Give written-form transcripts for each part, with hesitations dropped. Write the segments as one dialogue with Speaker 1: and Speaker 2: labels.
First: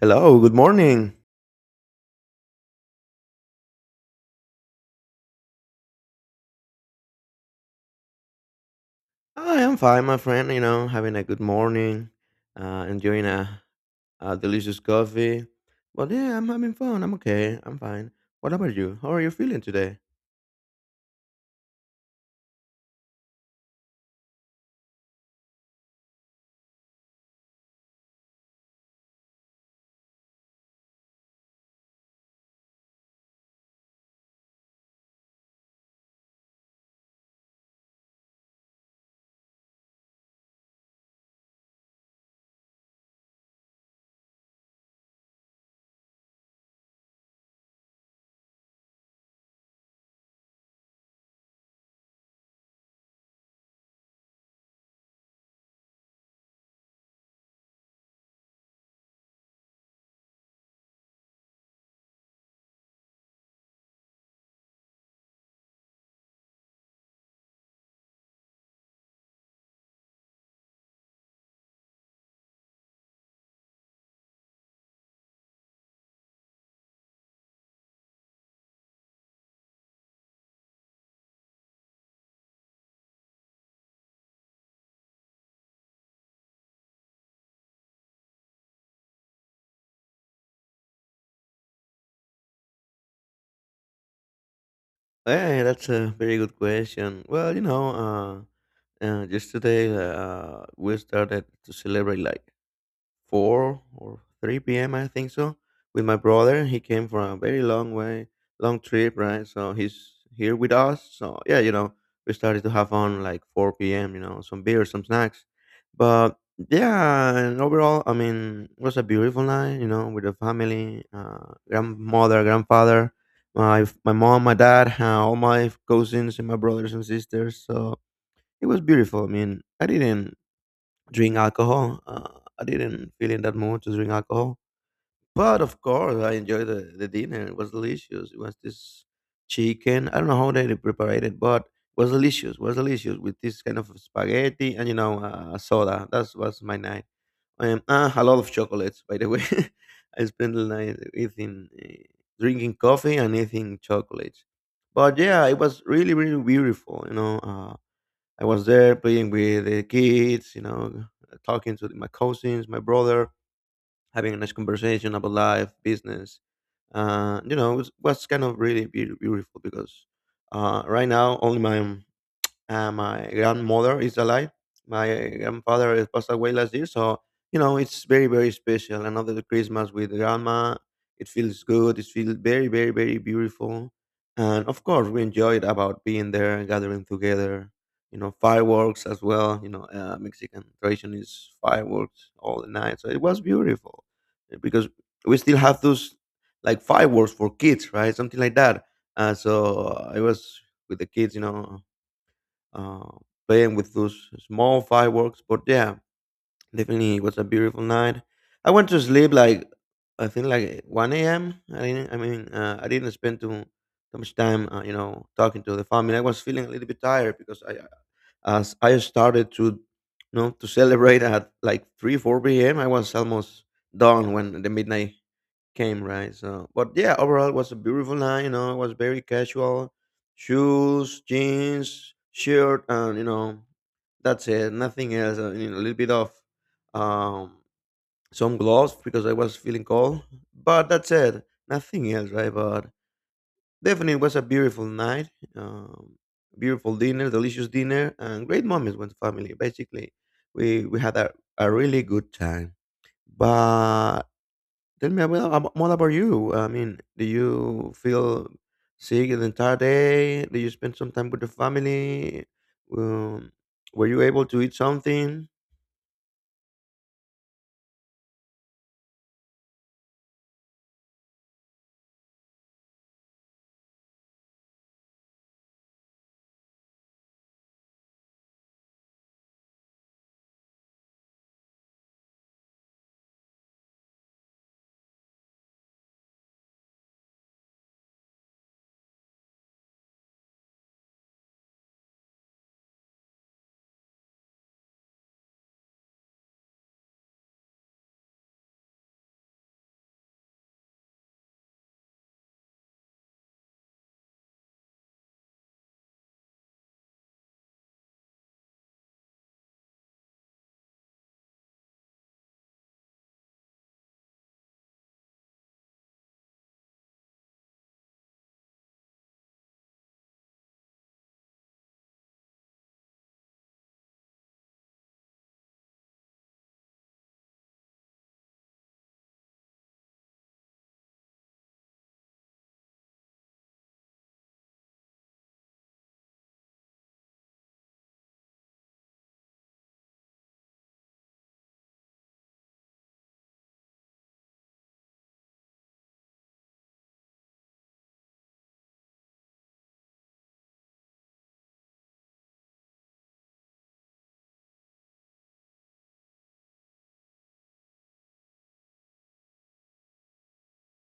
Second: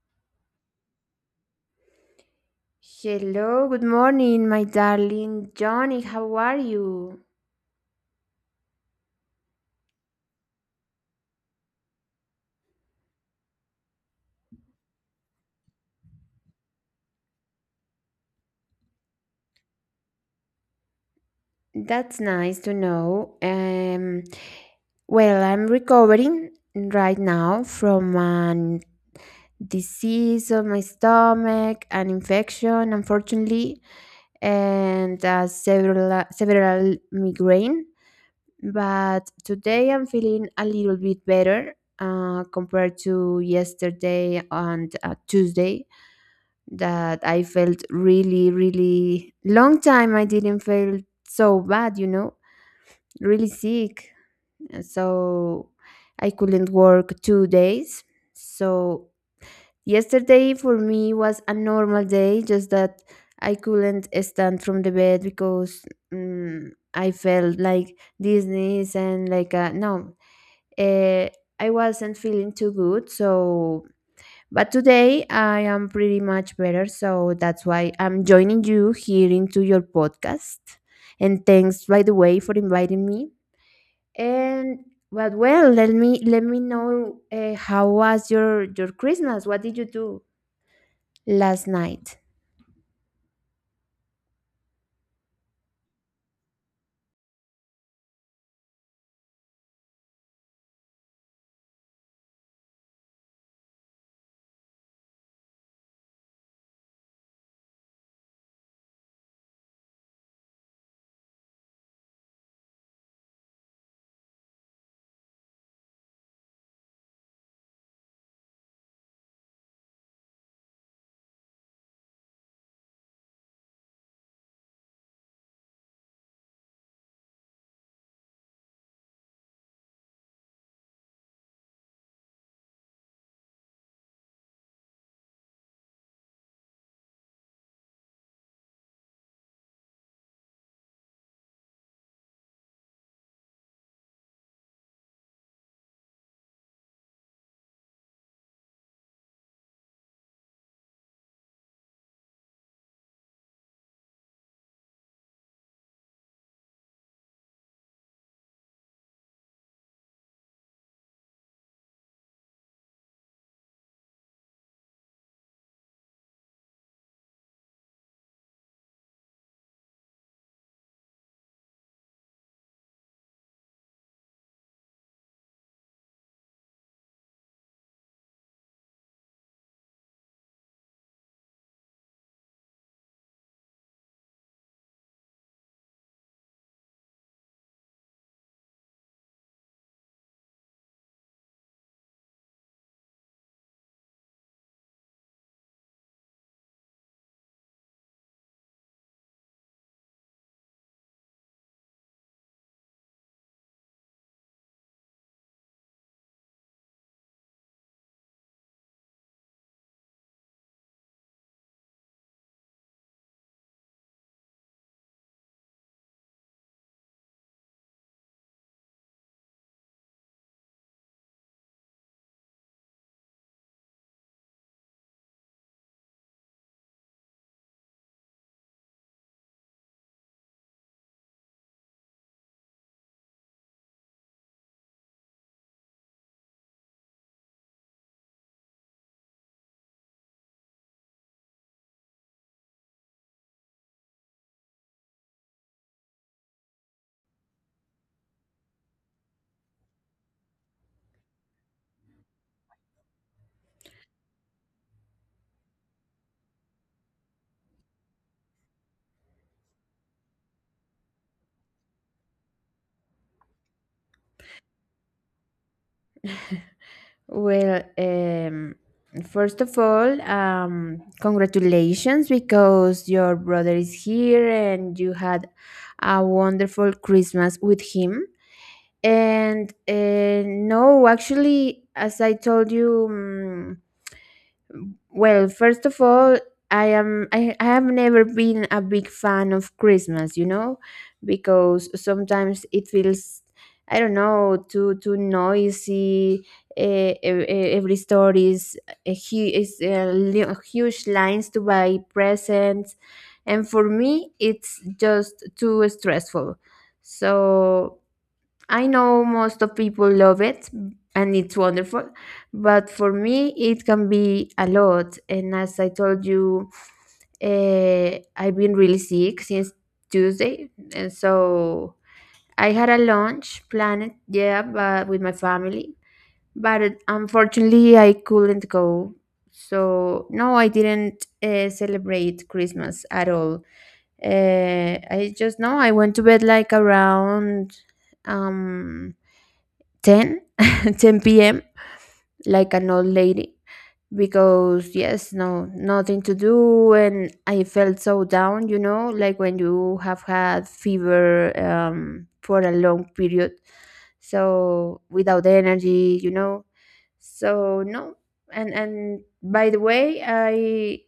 Speaker 1: Hello, good morning.
Speaker 2: Hello, good morning, my darling Johnny. How are you?
Speaker 1: I am fine, my friend. You know, having a good morning, enjoying a delicious coffee. But yeah, I'm having fun. I'm okay. I'm fine. What about you? How are you feeling today?
Speaker 2: That's nice to know. Well, I'm recovering right now from a disease of my stomach, an infection, unfortunately, and several several migraine. But today I'm feeling a little bit better compared to yesterday and Tuesday, that I felt really, really long time I didn't feel so bad, really sick. So I couldn't work 2 days. So yesterday for me was a normal day, just that I couldn't stand from the bed because mm I felt like this knees and like no, uh, I wasn't feeling too good. So but today I am pretty much better, so that's why I'm joining you here into your podcast. And thanks, by the way, for inviting me. And but well, let me know how was your Christmas? What did you do last night?
Speaker 1: Hey, that's a very good question. Well, yesterday we started to celebrate like 4 or 3 p.m. I think, so with my brother. He came from a very long way, long trip, right? So he's here with us. So yeah, you know, we started to have fun like 4 p.m. You know, some beer, some snacks, but yeah. And overall, I mean, it was a beautiful night. You know, with the family, grandmother, grandfather, my mom, my dad, all my cousins and my brothers and sisters. So it was beautiful. I mean, I didn't drink alcohol. I didn't feel in that mood to drink alcohol. But of course, I enjoyed the dinner. It was delicious. It was this chicken. I don't know how they prepared it, but it was delicious. It was delicious with this kind of spaghetti and, you know, soda. That was my night. A lot of chocolates, by the way. I spent the night eating, drinking coffee and eating chocolates. But yeah, it was really, really beautiful. I was there playing with the kids, you know, talking to my cousins, my brother, having a nice conversation about life, business. Was kind of really beautiful because right now only my grandmother is alive. My grandfather passed away last year, so you know it's very, very special. Another Christmas with grandma. It feels good. It feels very, very, very beautiful, and of course we enjoyed about being there and gathering together. You know, fireworks as well. You know, Mexican tradition is fireworks all the night, so it was beautiful because we still have those like fireworks for kids, right? Something like that. So I was with the kids, you know, uh, playing with those small fireworks. But yeah, definitely it was a beautiful night. I went to sleep like, I think, like one a.m. I didn't. I didn't spend too much time, you know, talking to the family. I was feeling a little bit tired because as I started to, you know, to celebrate at like 3 4 p.m. I was almost done when the midnight came, right? So but yeah, overall it was a beautiful night. You know, it was very casual: shoes, jeans, shirt, and you know, that's it, nothing else. You know, a little bit of um some gloves because I was feeling cold, but that's it, nothing else, right? But definitely it was a beautiful night. um Beautiful dinner, delicious dinner, and great moments with family. Basically, we had a really good time, but tell me about, more about you. I mean, do you feel sick the entire day? Do you spend some time with the family? Um, were you able to eat something?
Speaker 2: Well, first of all, congratulations because your brother is here and you had a wonderful Christmas with him. And no, actually, as I told you, well, first of all, I have never been a big fan of Christmas, because sometimes it feels I don't know too noisy. Every store is a hu- is li- huge lines to buy presents, and for me, it's just too stressful. So I know most of people love it, and it's wonderful, but for me, it can be a lot. And as I told you, I've been really sick since Tuesday, and so I had a lunch planned, yeah, but with my family, but unfortunately, I couldn't go. So no, I didn't celebrate Christmas at all. I just No, I went to bed like around um 10 10 p.m. like an old lady, because yes, no, nothing to do, and I felt so down, you know, like when you have had fever for a long period, so without energy, you know. So no. And by the way, i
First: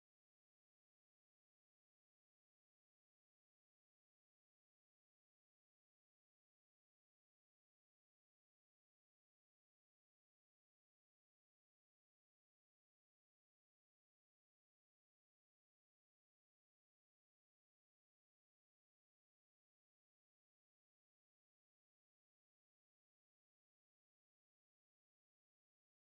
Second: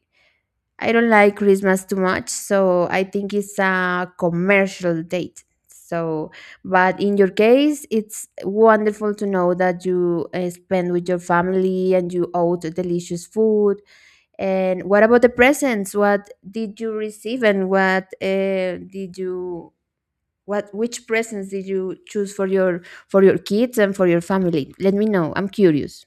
Speaker 2: I don't like Christmas too much, so I think it's a commercial date. So, but in your case, it's wonderful to know that you spend with your family and you ate delicious food. And what about the presents? What did you receive, and what did you what which presents did you choose for your kids and for your family? Let me know. I'm curious.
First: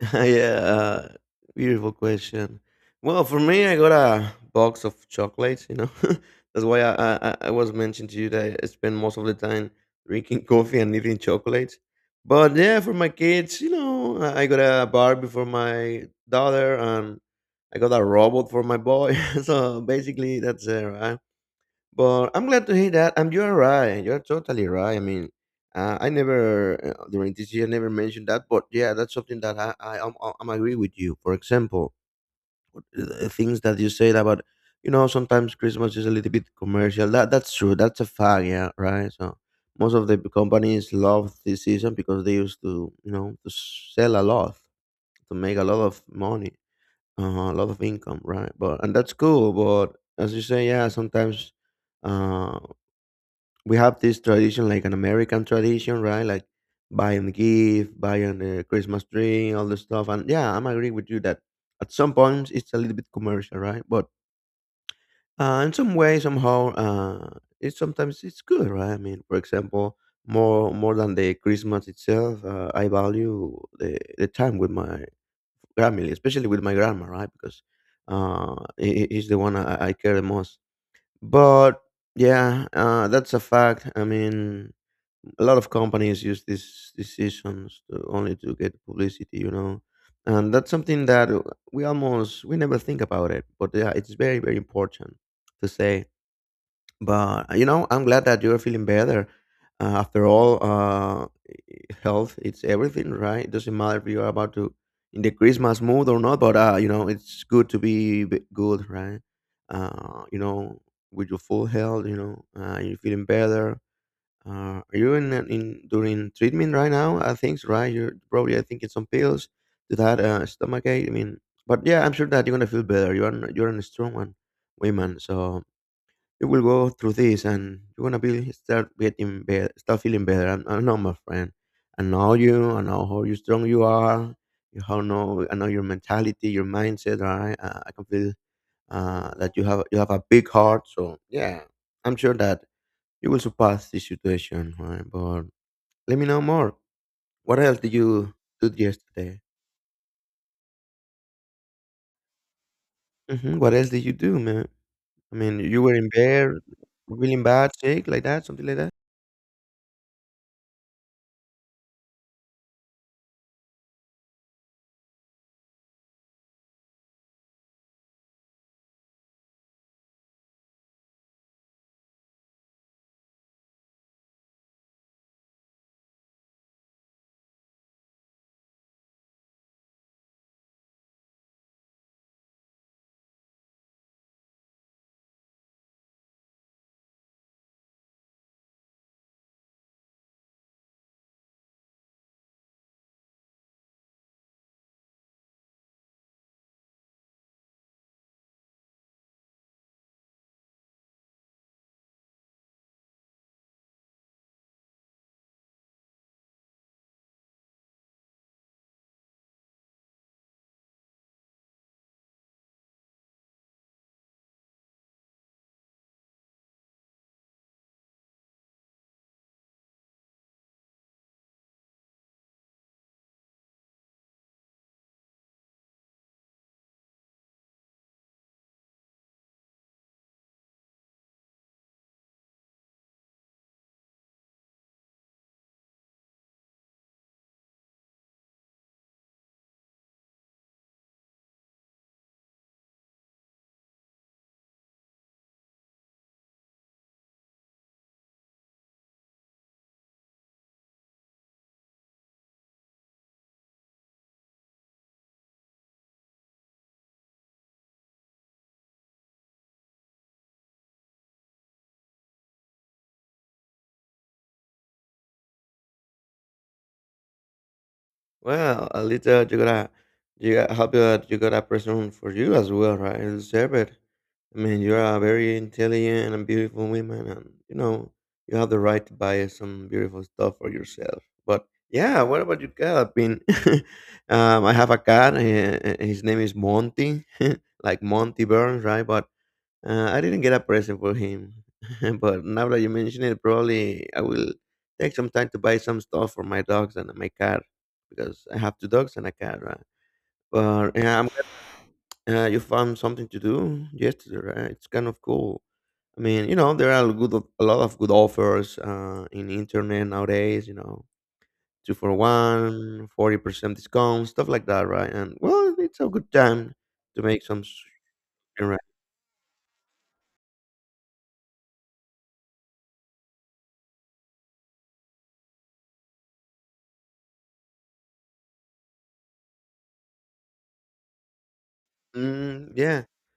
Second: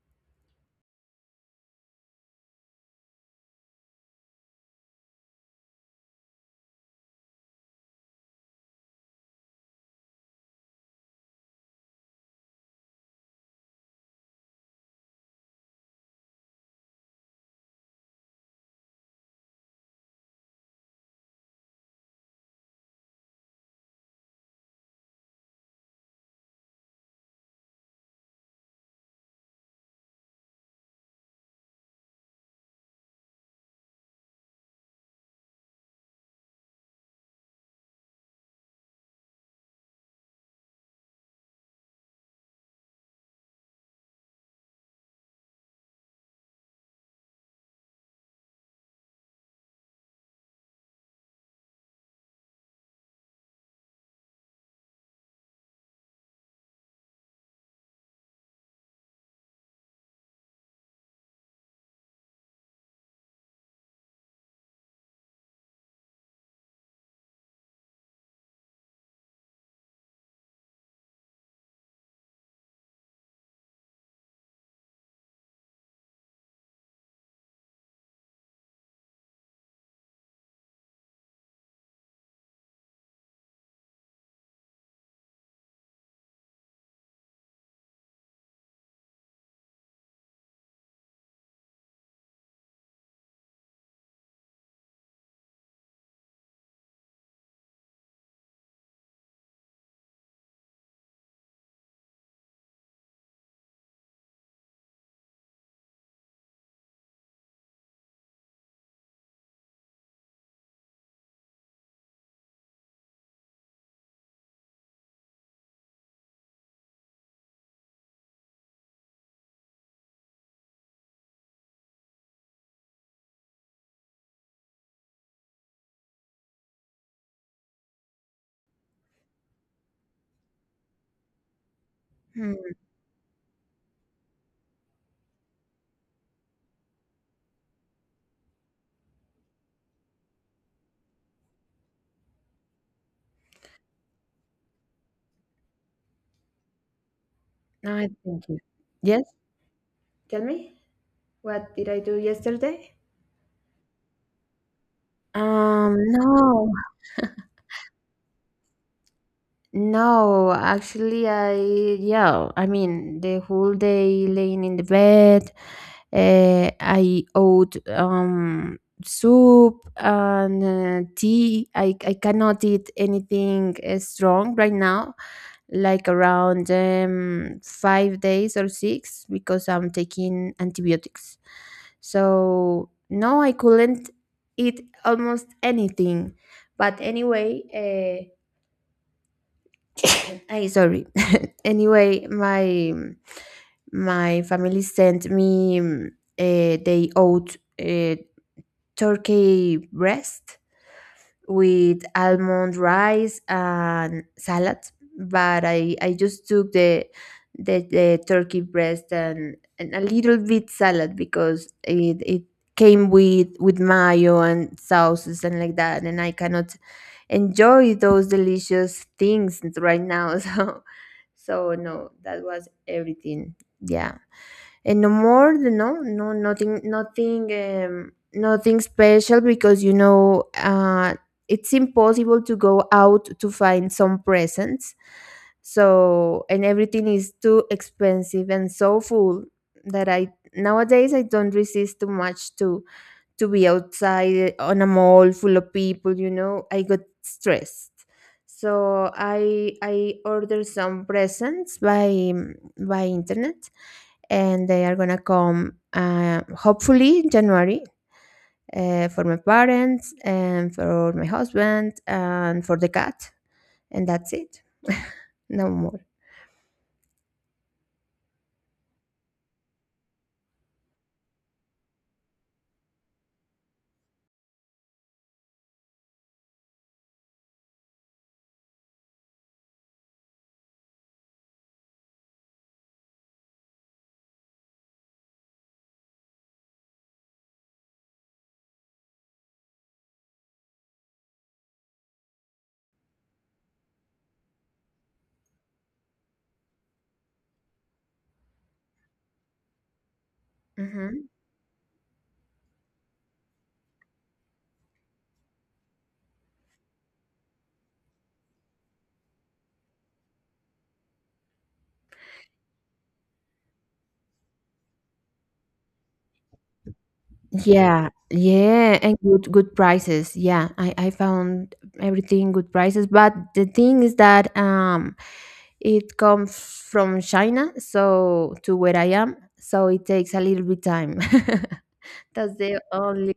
Speaker 1: Yeah, beautiful question. Well, for me, I got a box of chocolates. You know, that's why I was mentioning to you that I spend most of the time drinking coffee and eating chocolates. But yeah, for my kids, you know, I got a Barbie for my daughter, and I got a robot for my boy. So basically, that's it, right? But I'm glad to hear that. And you're right. You're totally right. I mean, I never during this year never mentioned that, but yeah, that's something that I am I'm agree with you. For example, the things that you said about, you know, sometimes Christmas is a little bit commercial. That's true. That's a fact. Yeah, right. So most of the companies love this season because they used to, you know, to sell a lot, to make a lot of money, a lot of income, right? But and that's cool. But as you say, yeah, sometimes. uh we have this tradition, like an American tradition, right? Like buying the gift, buying the Christmas tree, all the stuff. And yeah, I'm agreeing with you that at some points it's a little bit commercial, right? But in some way, somehow, it's sometimes it's good, right? I mean, for example, more than the Christmas itself, I value the time with my family, especially with my grandma, right? Because he's the one I care the most. But yeah, that's a fact. I mean, a lot of companies use these decisions to, only to get publicity, you know, and that's something that we never think about it, but yeah, it's very, very important to say. But you know, I'm glad that you're feeling better after all. Health, it's everything, right? It doesn't matter if you're about to in the christmas mood or not, but you know, it's good to be good, right? uh, you know with your full health, you know, you're feeling better. Are you in during treatment right now? I think so, right. You're probably, I think, it's some pills to that stomach ache. I mean, but yeah, I'm sure that you're gonna feel better. You're a strong one, woman. So you will go through this, and you're gonna be start getting better, start feeling better. I know, my friend. I know you.
Speaker 2: Hmm.
Speaker 1: I know how you strong you are. You how know, I know your mentality, your mindset, right? I can feel that you have a big heart. So yeah, I'm sure that you will surpass this situation, right? But let me know more. What else did
Speaker 2: I
Speaker 1: you
Speaker 2: thank you.
Speaker 1: do
Speaker 2: Yes.
Speaker 1: yesterday?
Speaker 2: Tell me, what did I do yesterday?
Speaker 1: Hmm. What else did you do, man? I mean, you were in bed,
Speaker 2: No,
Speaker 1: feeling bad sick, like that, something like that.
Speaker 2: no, actually, yeah, I mean, the whole day laying in the bed. I owed soup and tea. I cannot eat anything strong right now, like around 5 days or six, because I'm taking antibiotics. So, no, I couldn't eat almost anything. But anyway, uh, I sorry. Anyway, my family sent me. They owed turkey breast with almond rice and salad, but I just took the turkey breast and a little bit salad, because it came with mayo and sauces and like that, and I cannot enjoy those delicious things right now. So no, that was everything. Yeah, and no more. No, no, nothing, nothing special, because it's impossible to go out to find some presents. So and everything is too expensive and so full that I nowadays I don't resist too much to be outside, on a mall full of people, I got stressed. So I order some presents by internet, and they are gonna come hopefully in January, for my parents and for my husband and for the cat, and that's it, no more.
Speaker 1: Well, at least that you got happy that you got a person for you as well, right? You deserve it. I mean, you're a very intelligent and beautiful woman, and you know you have the right to buy some beautiful stuff for yourself. But yeah, what about your cat? I mean, I have a cat. His name is Monty, like Monty Burns, right? But I didn't get a present for him, but now that you mention it, probably I will take some time to buy some stuff for my dogs and my cat because I have two dogs and a cat, right? But yeah,
Speaker 2: Hmm.
Speaker 1: I'm glad, you found something to do yesterday, right? It's kind of cool. I mean, you know, there are good a lot of good offers in internet nowadays. You know, two for one, 40% discount, stuff like that, right? And well, it's a good time to make some.
Speaker 2: Yeah,
Speaker 1: Right.
Speaker 2: yeah, and good prices. Yeah, I found everything good prices, but the thing is that it comes from China, so to where I am, so it takes a little bit time. That's
Speaker 1: Mm,
Speaker 2: the
Speaker 1: yeah.
Speaker 2: only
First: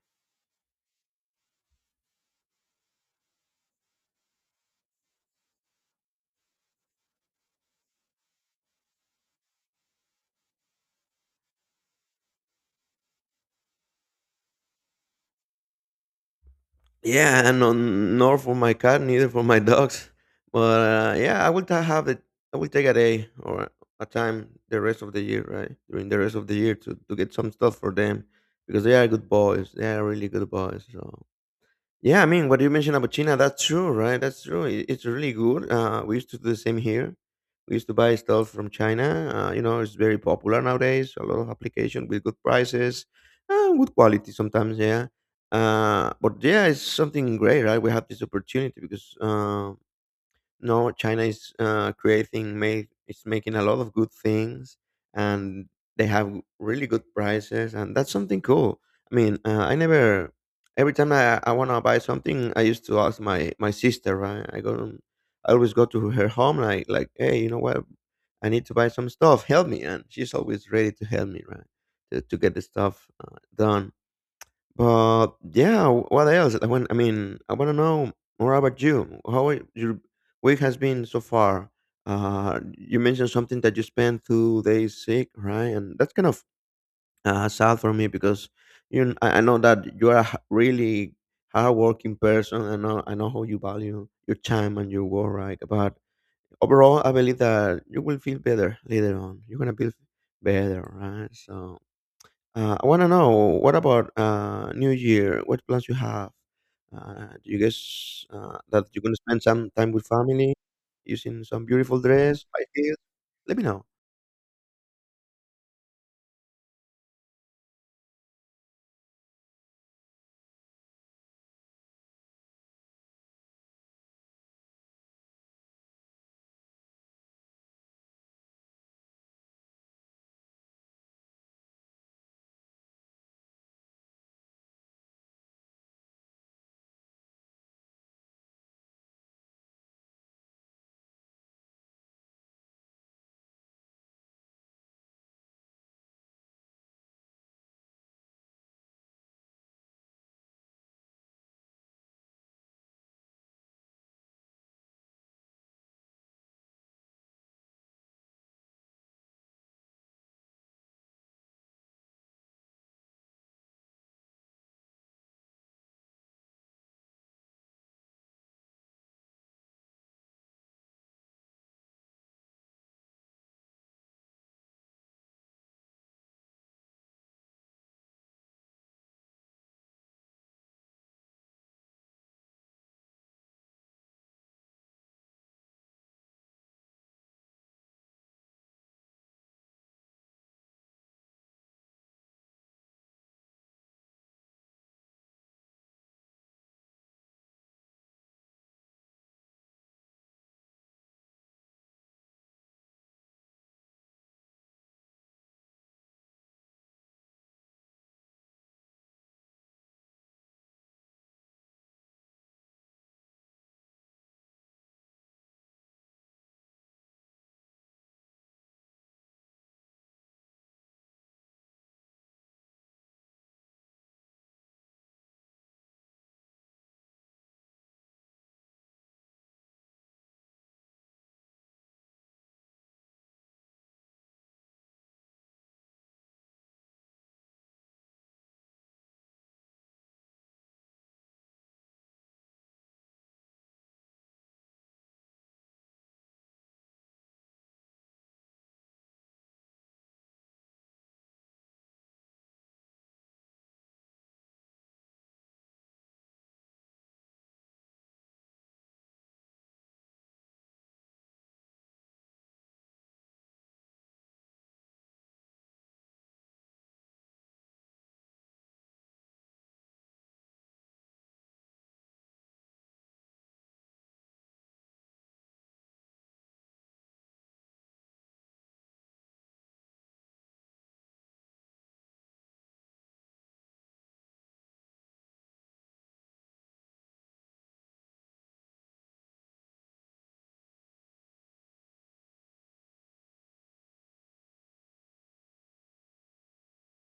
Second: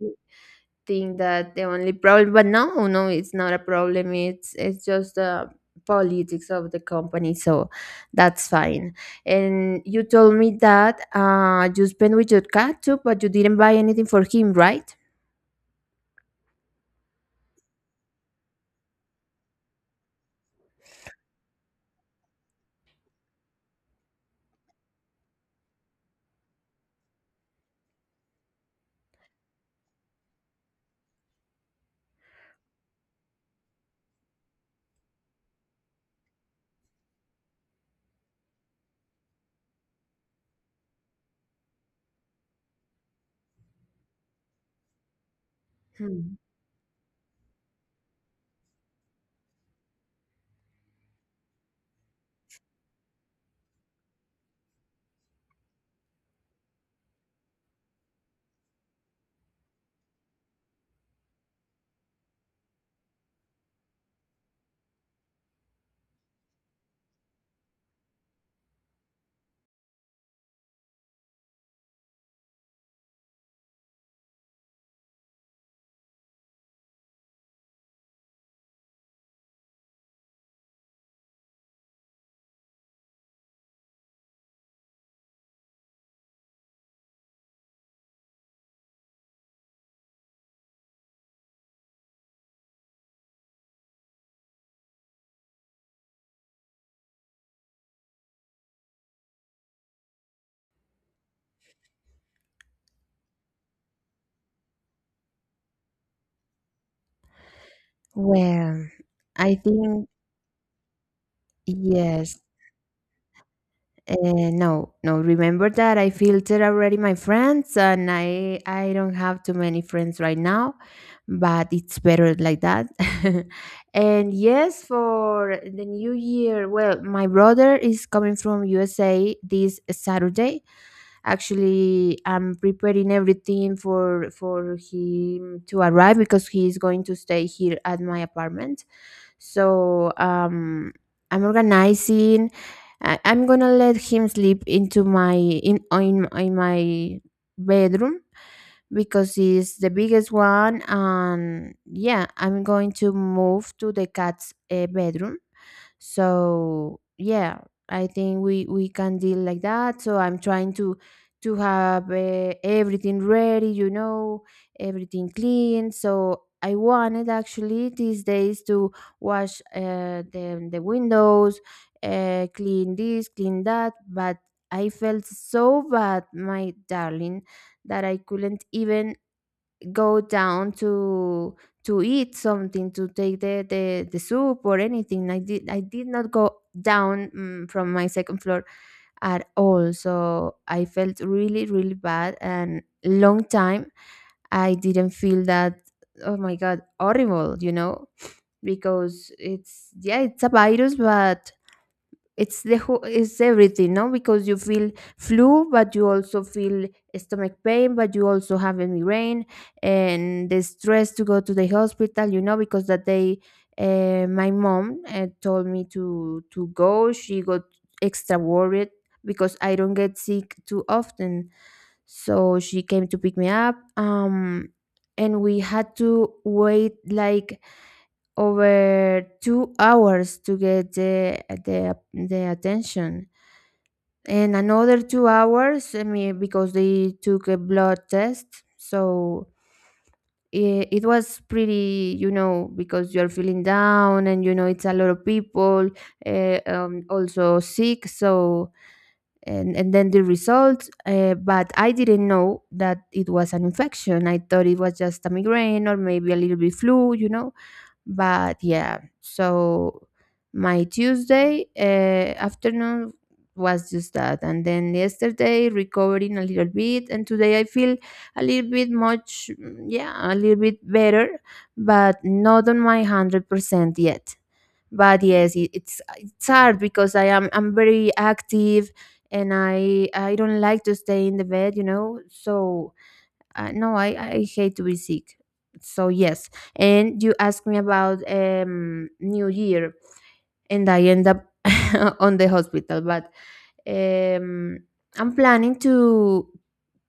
Speaker 2: problem. But no, it's not a problem, it's just the politics of the company, so that's fine. And you told me that you spent with your cat too, but you didn't buy anything for him, right?
Speaker 1: Nor for my cat, neither for my dogs. But yeah, have it. I will take a day or a time the rest of the year, right? During the rest of the year to get some stuff for them because they are good boys. They are really good boys. So yeah, I mean, what you mentioned about China, that's true, right? That's true. It's really good. We used to do the same here. We used to buy stuff from China. You know, it's very popular nowadays. A lot of application with good prices, good quality sometimes. Yeah,
Speaker 2: Hmm.
Speaker 1: but yeah, it's something great, right? We have this opportunity because no, China is it's making a lot of good things, and they have really good prices, and that's something cool. I mean, I never, every time I want to buy something, I used to ask my sister, right? I go, I always go to her home, like, hey, you know what? I need to buy some stuff. Help me, and she's always ready to help me, right? To get the stuff done. But yeah, what else? I mean, I want to know more about you. How are- your week has been so far? You mentioned something that you spent 2 days sick, right? And that's kind of sad for me because you, kn- I know that you are a really hardworking person. I know how you value your time and your work, right? But overall, I believe that you will feel better later on. You're gonna feel better, right? So I want to know, what about New Year? What plans you have? Do you guess
Speaker 2: Well,
Speaker 1: that you're gonna spend
Speaker 2: I
Speaker 1: some time
Speaker 2: think,
Speaker 1: with family, using some beautiful
Speaker 2: yes.
Speaker 1: dress, buy gifts? Let me know.
Speaker 2: No, no. Remember that I filtered already my friends, and I don't have too many friends right now, but it's better like that. And yes, for the new year, well, my brother is coming from USA this Saturday. Actually, I'm preparing everything for him to arrive, because he is going to stay here at my apartment, so I'm organizing. I'm gonna let him sleep into my in my bedroom, because it's the biggest one. And yeah, I'm going to move to the cat's bedroom. So yeah, I think we can deal like that. So I'm trying to have everything ready, everything clean. So I wanted actually these days to wash the windows, clean this, clean that, but I felt so bad, my darling, that I couldn't even go down to eat something, to take the soup or anything. I did not go down, from my second floor at all. So I felt really really bad, and long time I didn't feel that. Oh my god, horrible, you know, because it's, yeah, it's a virus. But it's the whole it's everything. No, because you feel flu, but you also feel stomach pain, but you also have a migraine. And the stress to go to the hospital, because that day my mom told me to go. She got extra worried because I don't get sick too often, so she came to pick me up, and we had to wait like over 2 hours to get the attention, and another 2 hours, I mean, because they took a blood test. So it was pretty, you know, because you're feeling down, and you know it's a lot of people also sick. So and then the results, but I didn't know that it was an infection. I thought it was just a migraine or maybe a little bit flu, but yeah. So my Tuesday afternoon was just that. And then yesterday, recovering a little bit. And today, I feel a little bit much, mm, yeah, a little bit better, but not on my 100% yet. But yes, it's hard, because I'm very active, and I don't like to stay in the bed, you know. So no, I hate to be sick. So yes, and you asked me about New Year, and I end up on the hospital. But um, I'm planning to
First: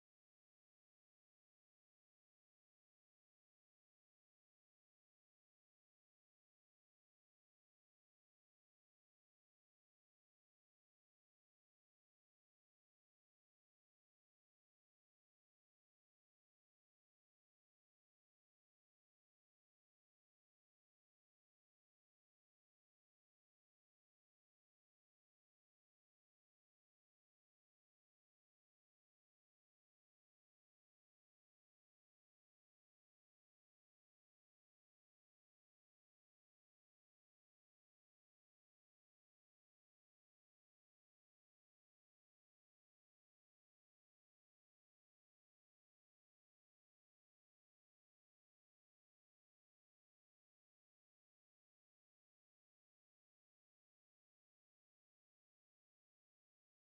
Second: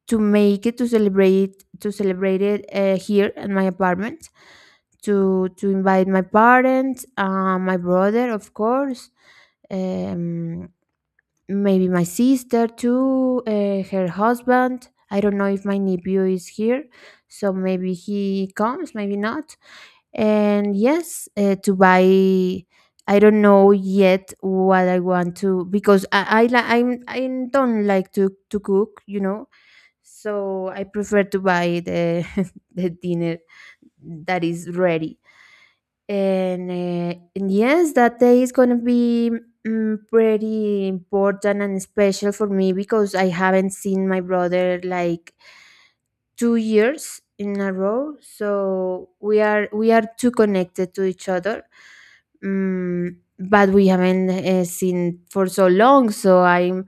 Speaker 2: to make it to celebrate it here at my apartment, to invite my parents, my brother, of course, um, maybe my sister too, her husband. I don't know if my nephew is here, so maybe he comes, maybe not. And yes, to buy. I don't know yet what I want to, because I don't like to cook, you know. So I prefer to buy the the dinner that is ready. And yes, that day is going to be pretty important and special for me, because I haven't seen my brother like 2 years in a row. So we are too connected to each other, but we haven't seen for so long. So I'm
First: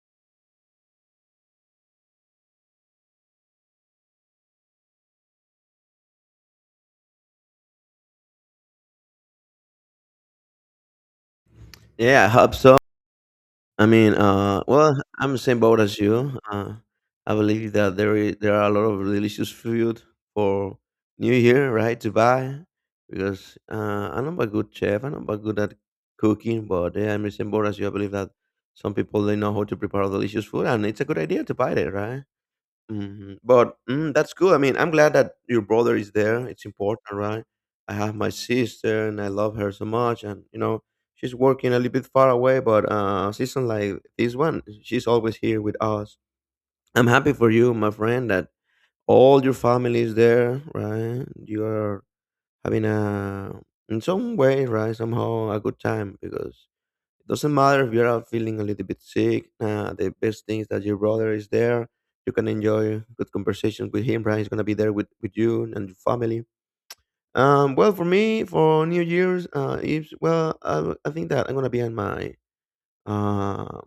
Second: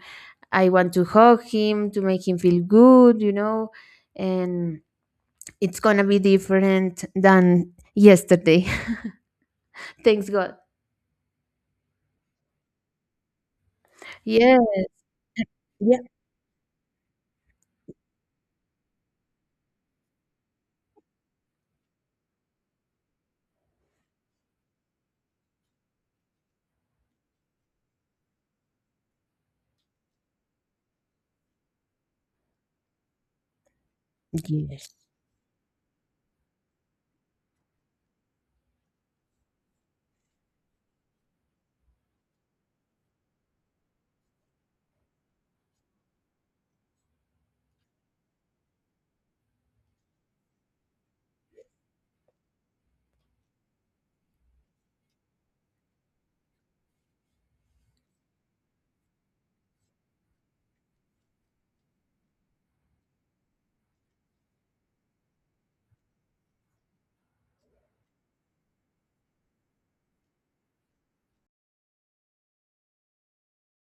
Speaker 2: I want to hug him to make him feel good, and it's gonna be different than yesterday. Thanks God.
Speaker 1: Yeah, I hope so. I mean,
Speaker 2: Yeah.
Speaker 1: well, I'm the same boat as you. I believe that there are a lot of delicious food for New Year, right? To buy because I'm not a good chef. I'm not a good at cooking, but yeah, I'm the same boat as you. I believe that some people they know how to prepare delicious food, and it's a good idea to buy it, right? Mhm, but, mm, that's good. I mean, I'm
Speaker 2: Yes.
Speaker 1: glad that your brother is there, it's important, right? I have my sister, and I love her so much, and, you know, she's working a little bit far away, but, season like this one, she's always here with us. I'm happy for you, my friend, that all your family is there, right? You are having a in some way, right, somehow, a good time because doesn't matter if you're feeling a little bit sick. The best thing is that your brother is there. You can enjoy good conversations with him. Right, he's gonna be there with you and your family. Well, for me, for New Year's, it's well, I think that I'm gonna be at my uh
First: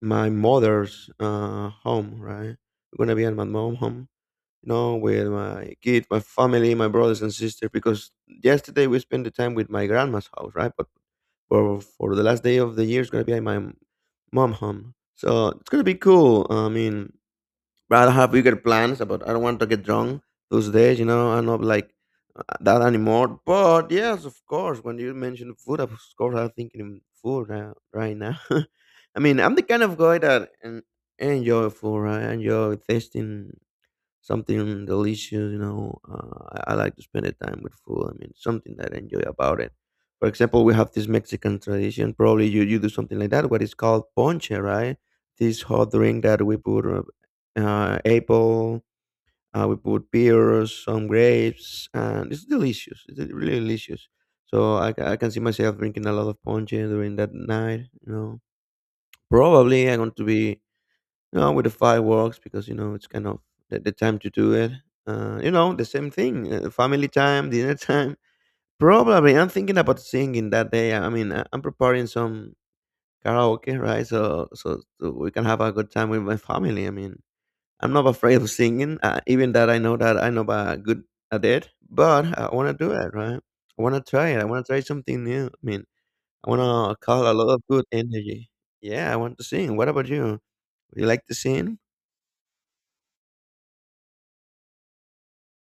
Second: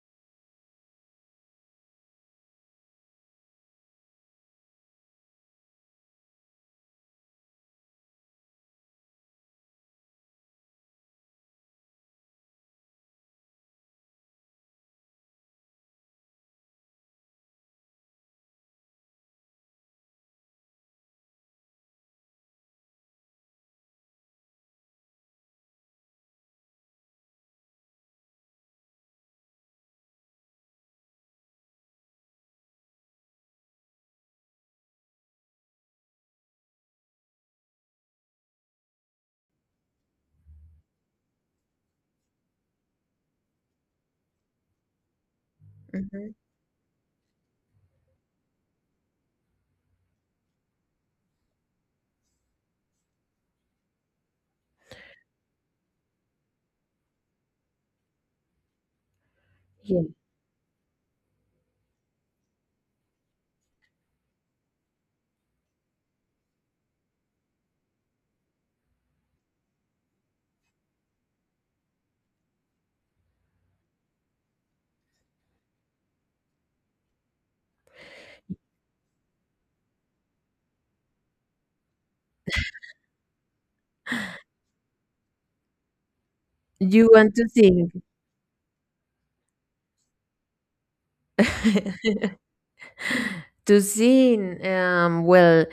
Speaker 1: my mother's home. Right, I'm gonna be at my mom home, you know, with my kid, my family, my brothers and sisters, because yesterday we spent the time with my grandma's house, right? But for the last day of the year, it's gonna be at my mom home, so it's gonna be cool. I mean, but I don't have bigger plans about. I don't want to get drunk those days, you know. I'm not like that anymore. But yes, of course, when you mentioned food, of course, I'm thinking in food right now. I mean, I'm the kind of guy that enjoy food. I enjoy tasting something delicious. You know, I like to spend the time with food. I mean, something that I enjoy about it. For example, we have this Mexican tradition. Probably you do something like that. What is called ponche, right? This hot drink
Speaker 2: Mhm.
Speaker 1: that we put apple. We put pears, some grapes, and it's delicious. It's really delicious. So I can see myself drinking a lot of ponche during that night. You know, probably I'm
Speaker 2: Yeah.
Speaker 1: going to be no, with the fireworks because you know it's kind of the time to do it. You know, the same thing, family time, dinner time. Probably, I'm thinking about singing that day. I mean, I'm preparing some karaoke, right? So we can have a good time with my family. I mean, I'm not afraid of singing, even that I know about good at it. But I want to do it, right? I want to try it. I want to try something new. I mean, I want to
Speaker 2: You
Speaker 1: call a
Speaker 2: want to
Speaker 1: lot of good
Speaker 2: sing?
Speaker 1: energy. Yeah, I want to sing. What about you? You like to sing?
Speaker 2: To sing, well,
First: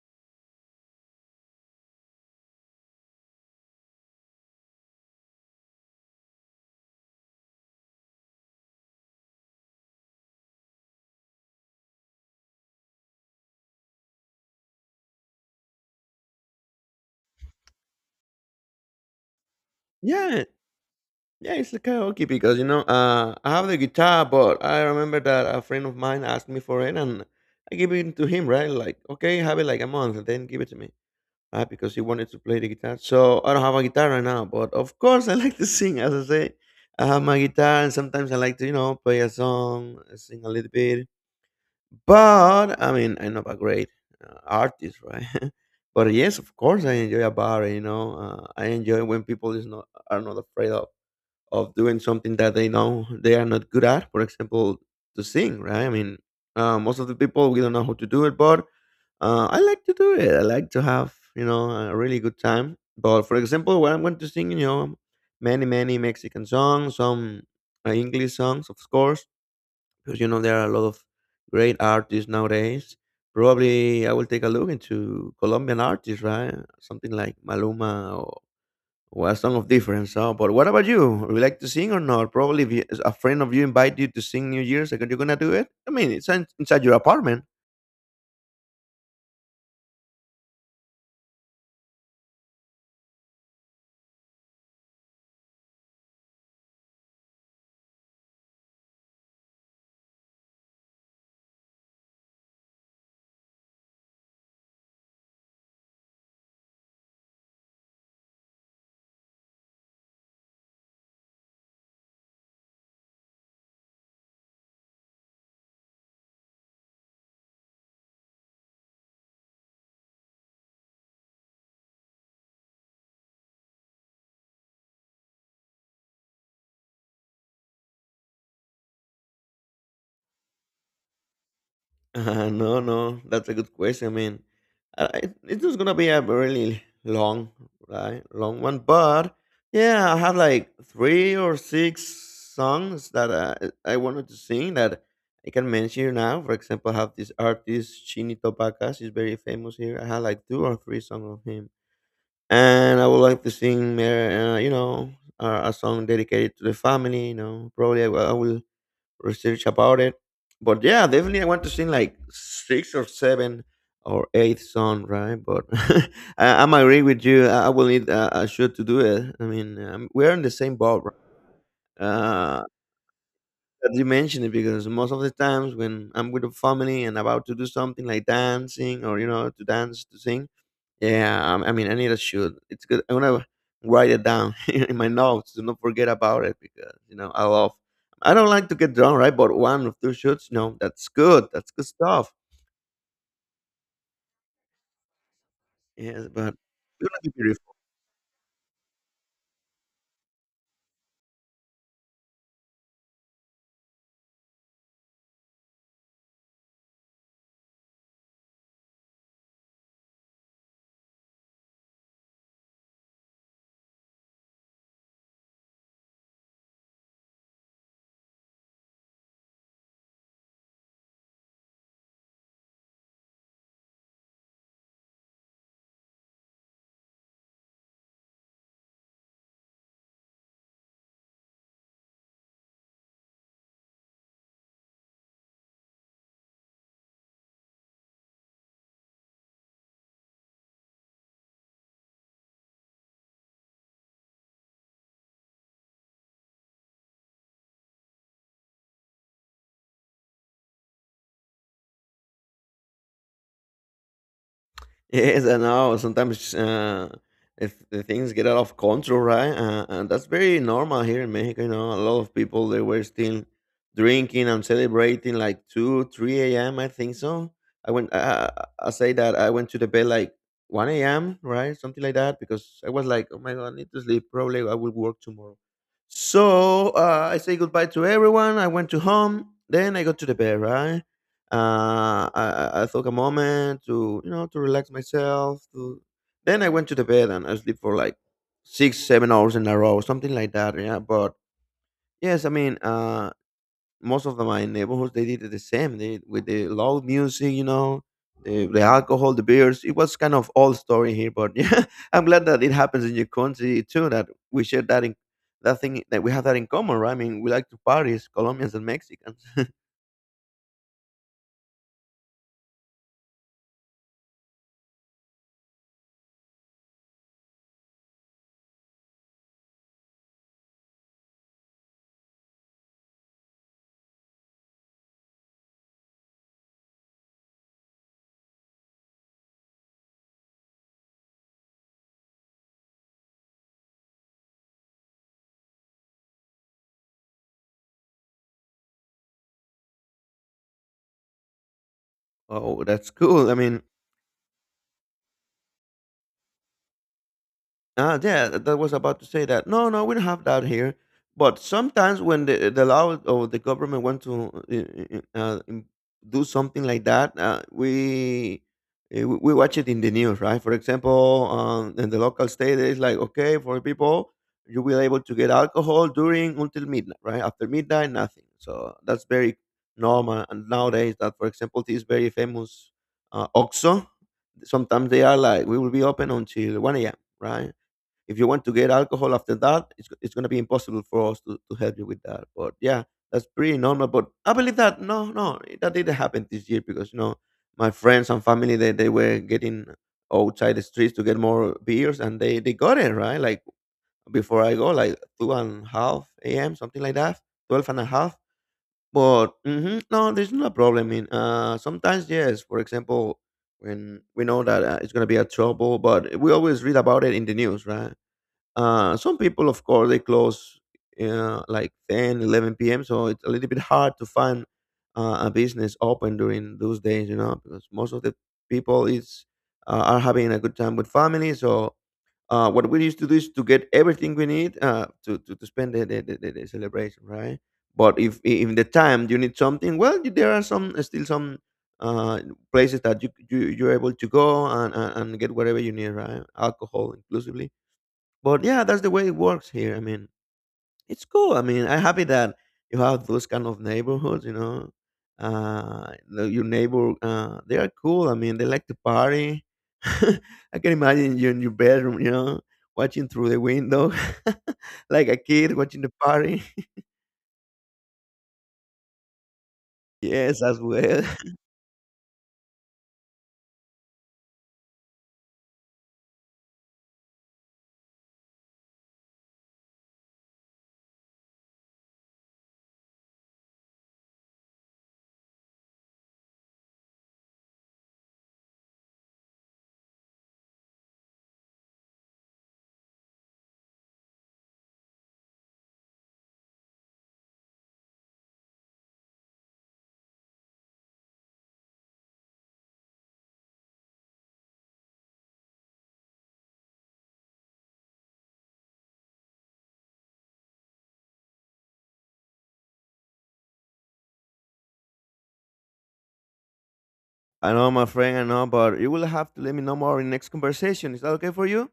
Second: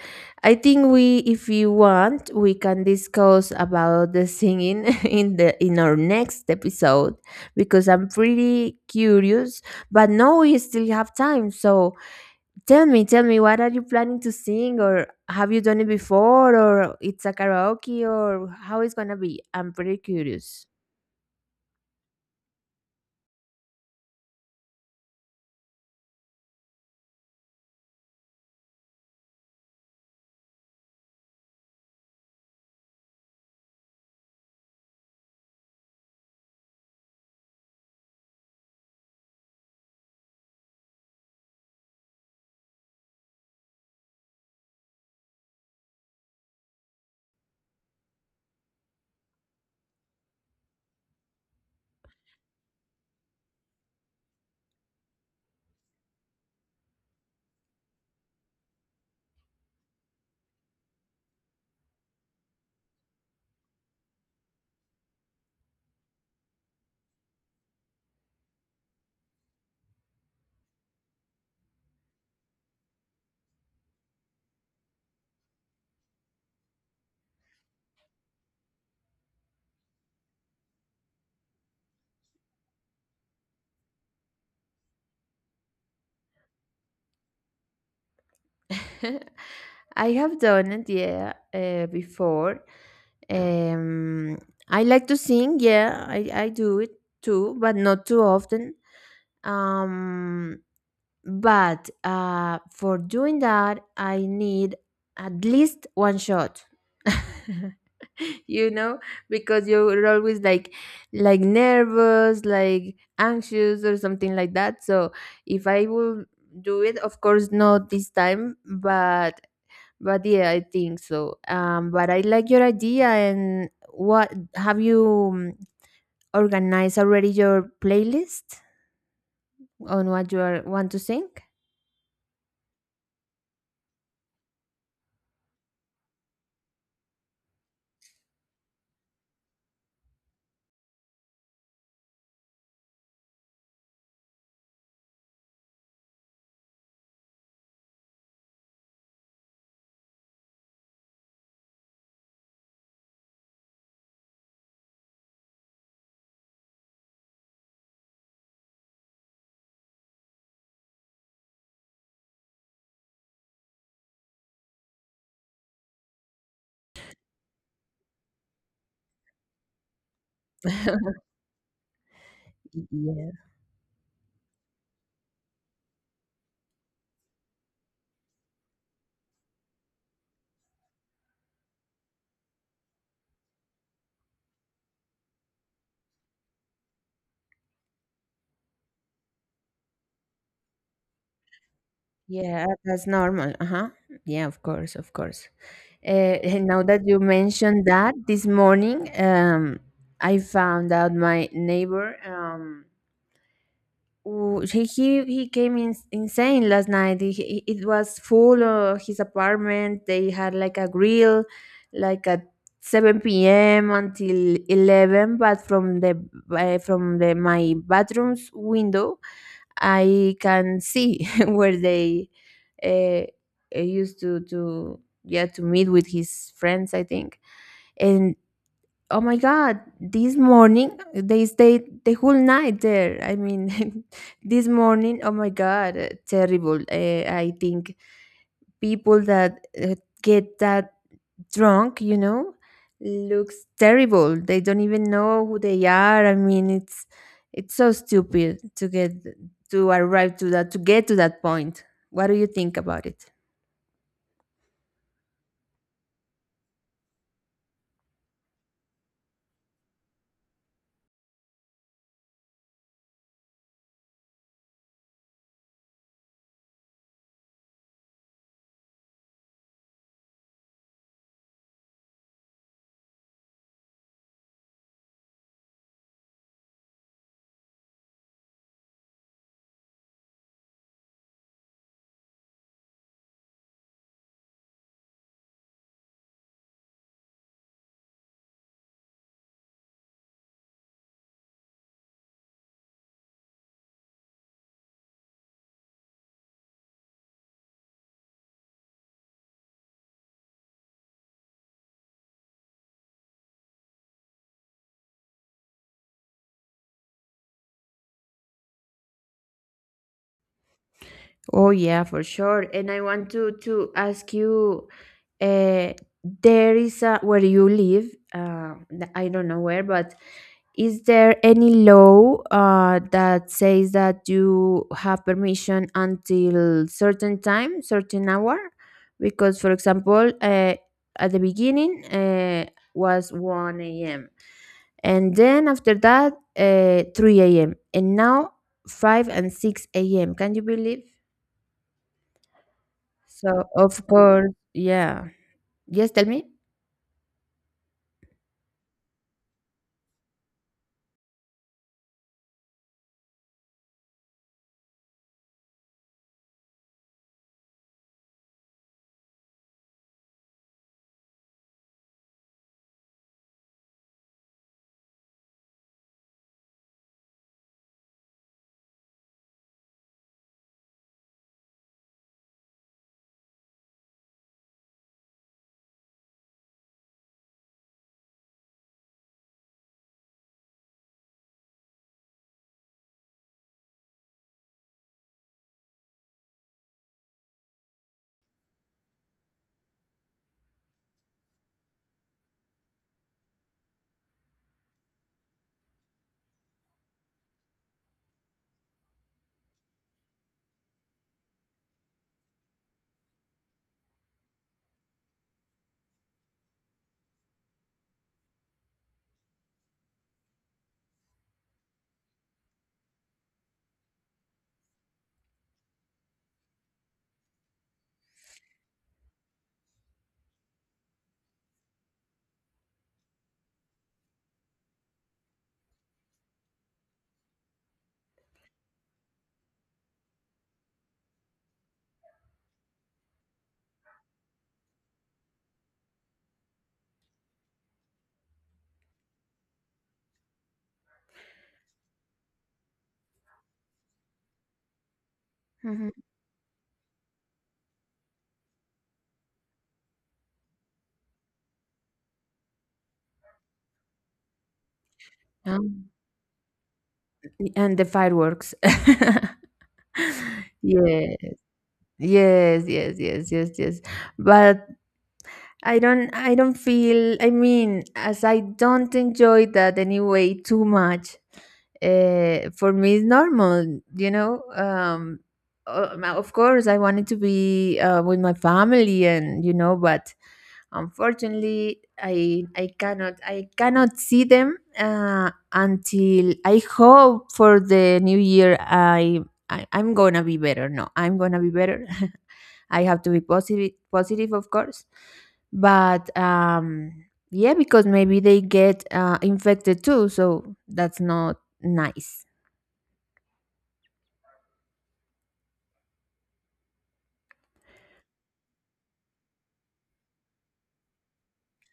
Speaker 2: I think we, if you want, we can discuss about the singing in the in our next episode, because I'm pretty curious. But now we still have time, so tell me, what are you planning to sing, or have you done it before, or it's a karaoke, or how it's gonna be? I'm pretty
Speaker 1: Yeah,
Speaker 2: curious.
Speaker 1: yeah, it's a karaoke because you know I have the guitar, but I remember that a friend of mine asked me for it, and I gave it to him. Right, like okay, have it like a month, and then give it to me. Right, because he wanted to play the guitar. So I don't have a guitar right now, but of course I like to sing. As I say, I have my guitar, and sometimes I like to you know play a song, sing a little bit. But I mean, I'm not a great artist, right? But yes, of course I enjoy a bar. You know, I enjoy when people is not are not afraid of doing something that they know they are not good at. For example, to sing, right? I mean, most of the people we don't know how to do it, but I like to do it. I like to have you know a really good time. But for example, when I'm going to sing, you know, many Mexican songs, some English songs, of course, because you know there are a lot of great artists nowadays. Probably I will take a look into Colombian artists, right? Something like Maluma, well, song of difference. So, but what about you? Would you like to sing or not? Probably, if you, a friend of you invite you to sing New Year's, like, are you gonna do it? I mean, it's inside your apartment.
Speaker 2: I have done it, yeah, before. Um, I like to sing, yeah, I do it too, but not too often. Um, But for doing that, I need at least one shot. You know, because you're always like, nervous, like anxious or something like that. So if I will do it, of course, not this time, but yeah, I think so. But I like your idea. And what have you organized already your playlist on what you are want to sing?
Speaker 1: No, no, that's a good question. I mean, it's just gonna be a really long, right, long one. But yeah, I have like 3 or 6 songs that I wanted to sing that I can mention here now. For example, I have this artist Chini Topaka. He's very famous here. I have like 2 or 3 songs of him, and I would like to sing, you know, a song dedicated to the family. You know, probably I will research about it. But yeah, definitely I want to sing like 6 or 7 or 8 song, right? But I'm agree with you. I will need a shoot to do it. I mean, we're in the same boat. Right? Uh, that you mentioned it because most of the times when I'm with the family and about to do something like dancing or you know to dance to sing, yeah, I mean, I need a shoot. It's good. I'm gonna write it down in my notes to not forget about it because you know I love. I don't like to get drunk, right? But one or two shoots, no, that's good. That's good stuff.
Speaker 2: Yeah, that's normal. Uh-huh. Yeah, of course, of course.
Speaker 1: Yes, but
Speaker 2: And now that
Speaker 1: you're
Speaker 2: you
Speaker 1: gonna be.
Speaker 2: mentioned that, this morning, I found out my neighbor. Oh, he came in, insane last night. It was full of his apartment. They had like a grill, like at 7 p.m. until 11. But from the my bathroom's window, I can see where they uh, used to, yeah, to meet with his friends, I think. And oh my god, this morning they stayed the whole night there. I mean, this morning, oh my god, terrible. I think people that get that drunk, looks terrible. They don't even know who they are. I mean, it's so stupid to get to that point. What do you think about it?
Speaker 1: Yes, I know. Sometimes if the things get out of control, right? And that's very normal here in Mexico. You know, a lot of people they were still drinking and celebrating like 2, 3 a.m. I think so. I went. I say that I went to the bed like 1 a.m. Right, something like that, because I was like, oh my god, I need to sleep. Probably I will work tomorrow. So I say goodbye to everyone. I went to home. Then I got to the bed, right? I took a moment to you know to relax myself. To then I went to the bed and I sleep for like 6, 7 hours in a row, something like that. Yeah, but yes, I mean, most of my neighborhoods they did the same. They with the loud music, you know, the alcohol, the beers. It was kind of old story here, but yeah, I'm glad that it happens in your country too. That we share that in that thing that we have that in common, right? I mean, we like to parties, Colombians and Mexicans.
Speaker 2: Oh yeah, for sure. And I want to ask you, uh, there is a where you live. I don't know where, but is there any law that says that you have permission until certain time, certain hour? Because, for example, at the beginning, was 1 a.m., and then after that, 3 a.m., and now five and 6 a.m. Can you believe?
Speaker 1: Oh, that's cool. I
Speaker 2: So,
Speaker 1: mean,
Speaker 2: of course, yeah. Yes, tell me?
Speaker 1: ah, yeah, that was about to say that. No, no, we don't have that here. But sometimes when the law or the government want to do something like that, we we watch it in the news, right? For example, in the local state, it's like okay for people, you will able to get alcohol during until midnight, right? After midnight, nothing. So that's very normal and nowadays. That for example, this very famous OXXO. Sometimes they are like we will be open until 1 a.m. Right? If you want to get alcohol after that, it's going to be impossible for us to help you with that. But yeah, that's pretty normal. But I believe that no, no, that didn't happen this year because you know my friends and family they were getting outside the streets to get more beers and they got it right like before I go like two and a half a.m. something like that, twelve and a half. But hmm no, there's no problem. In sometimes yes, for example, when we know that it's gonna be a trouble, but we always read about it in the news, right? Some people, of course, they close like 10, 11 p.m. So it's a little bit hard to find a business open during those days, you know, because most of the people is are having a good time with family. So what we used to do is to get everything we need to spend the celebration, right? But if in the time you need something, well, there are some still some uh, places that you're able to go and get whatever you need, right? Alcohol inclusively. But yeah, that's the way it works here. I mean, it's cool. I mean, I'm happy that you have those kind of neighborhoods. You know,
Speaker 2: Mhm.
Speaker 1: your neighbor, they are cool. I mean, they like to party. I can imagine you in your bedroom, you know, watching through the window, like a kid watching
Speaker 2: Um,
Speaker 1: the party.
Speaker 2: and the fireworks.
Speaker 1: Yes, as well.
Speaker 2: Yes, yes, yes, yes, yes, yes. But I don't feel, I mean, as I don't enjoy that anyway too much, for me it's normal, you know. Of course, I wanted to be with my family, and, but unfortunately, I cannot see them until, I hope, for the new year. I'm gonna be better. No, I'm gonna be better. I have to be positive, positive, of course. But yeah, because maybe they get infected too, so that's not nice.
Speaker 1: I know, my friend. I know, but you will have to let me know more in next conversation. Is that okay for you?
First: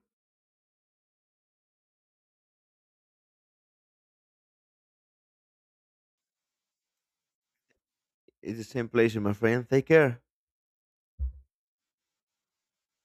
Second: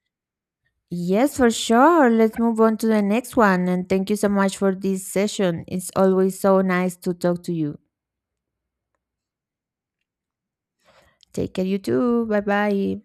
Speaker 2: Yes, for sure. Let's move on to the next one. And thank you so much for this session. It's always so nice to talk to you.
Speaker 1: It's the same pleasure, my friend. Take care.
Speaker 2: Take care, you too. Bye bye.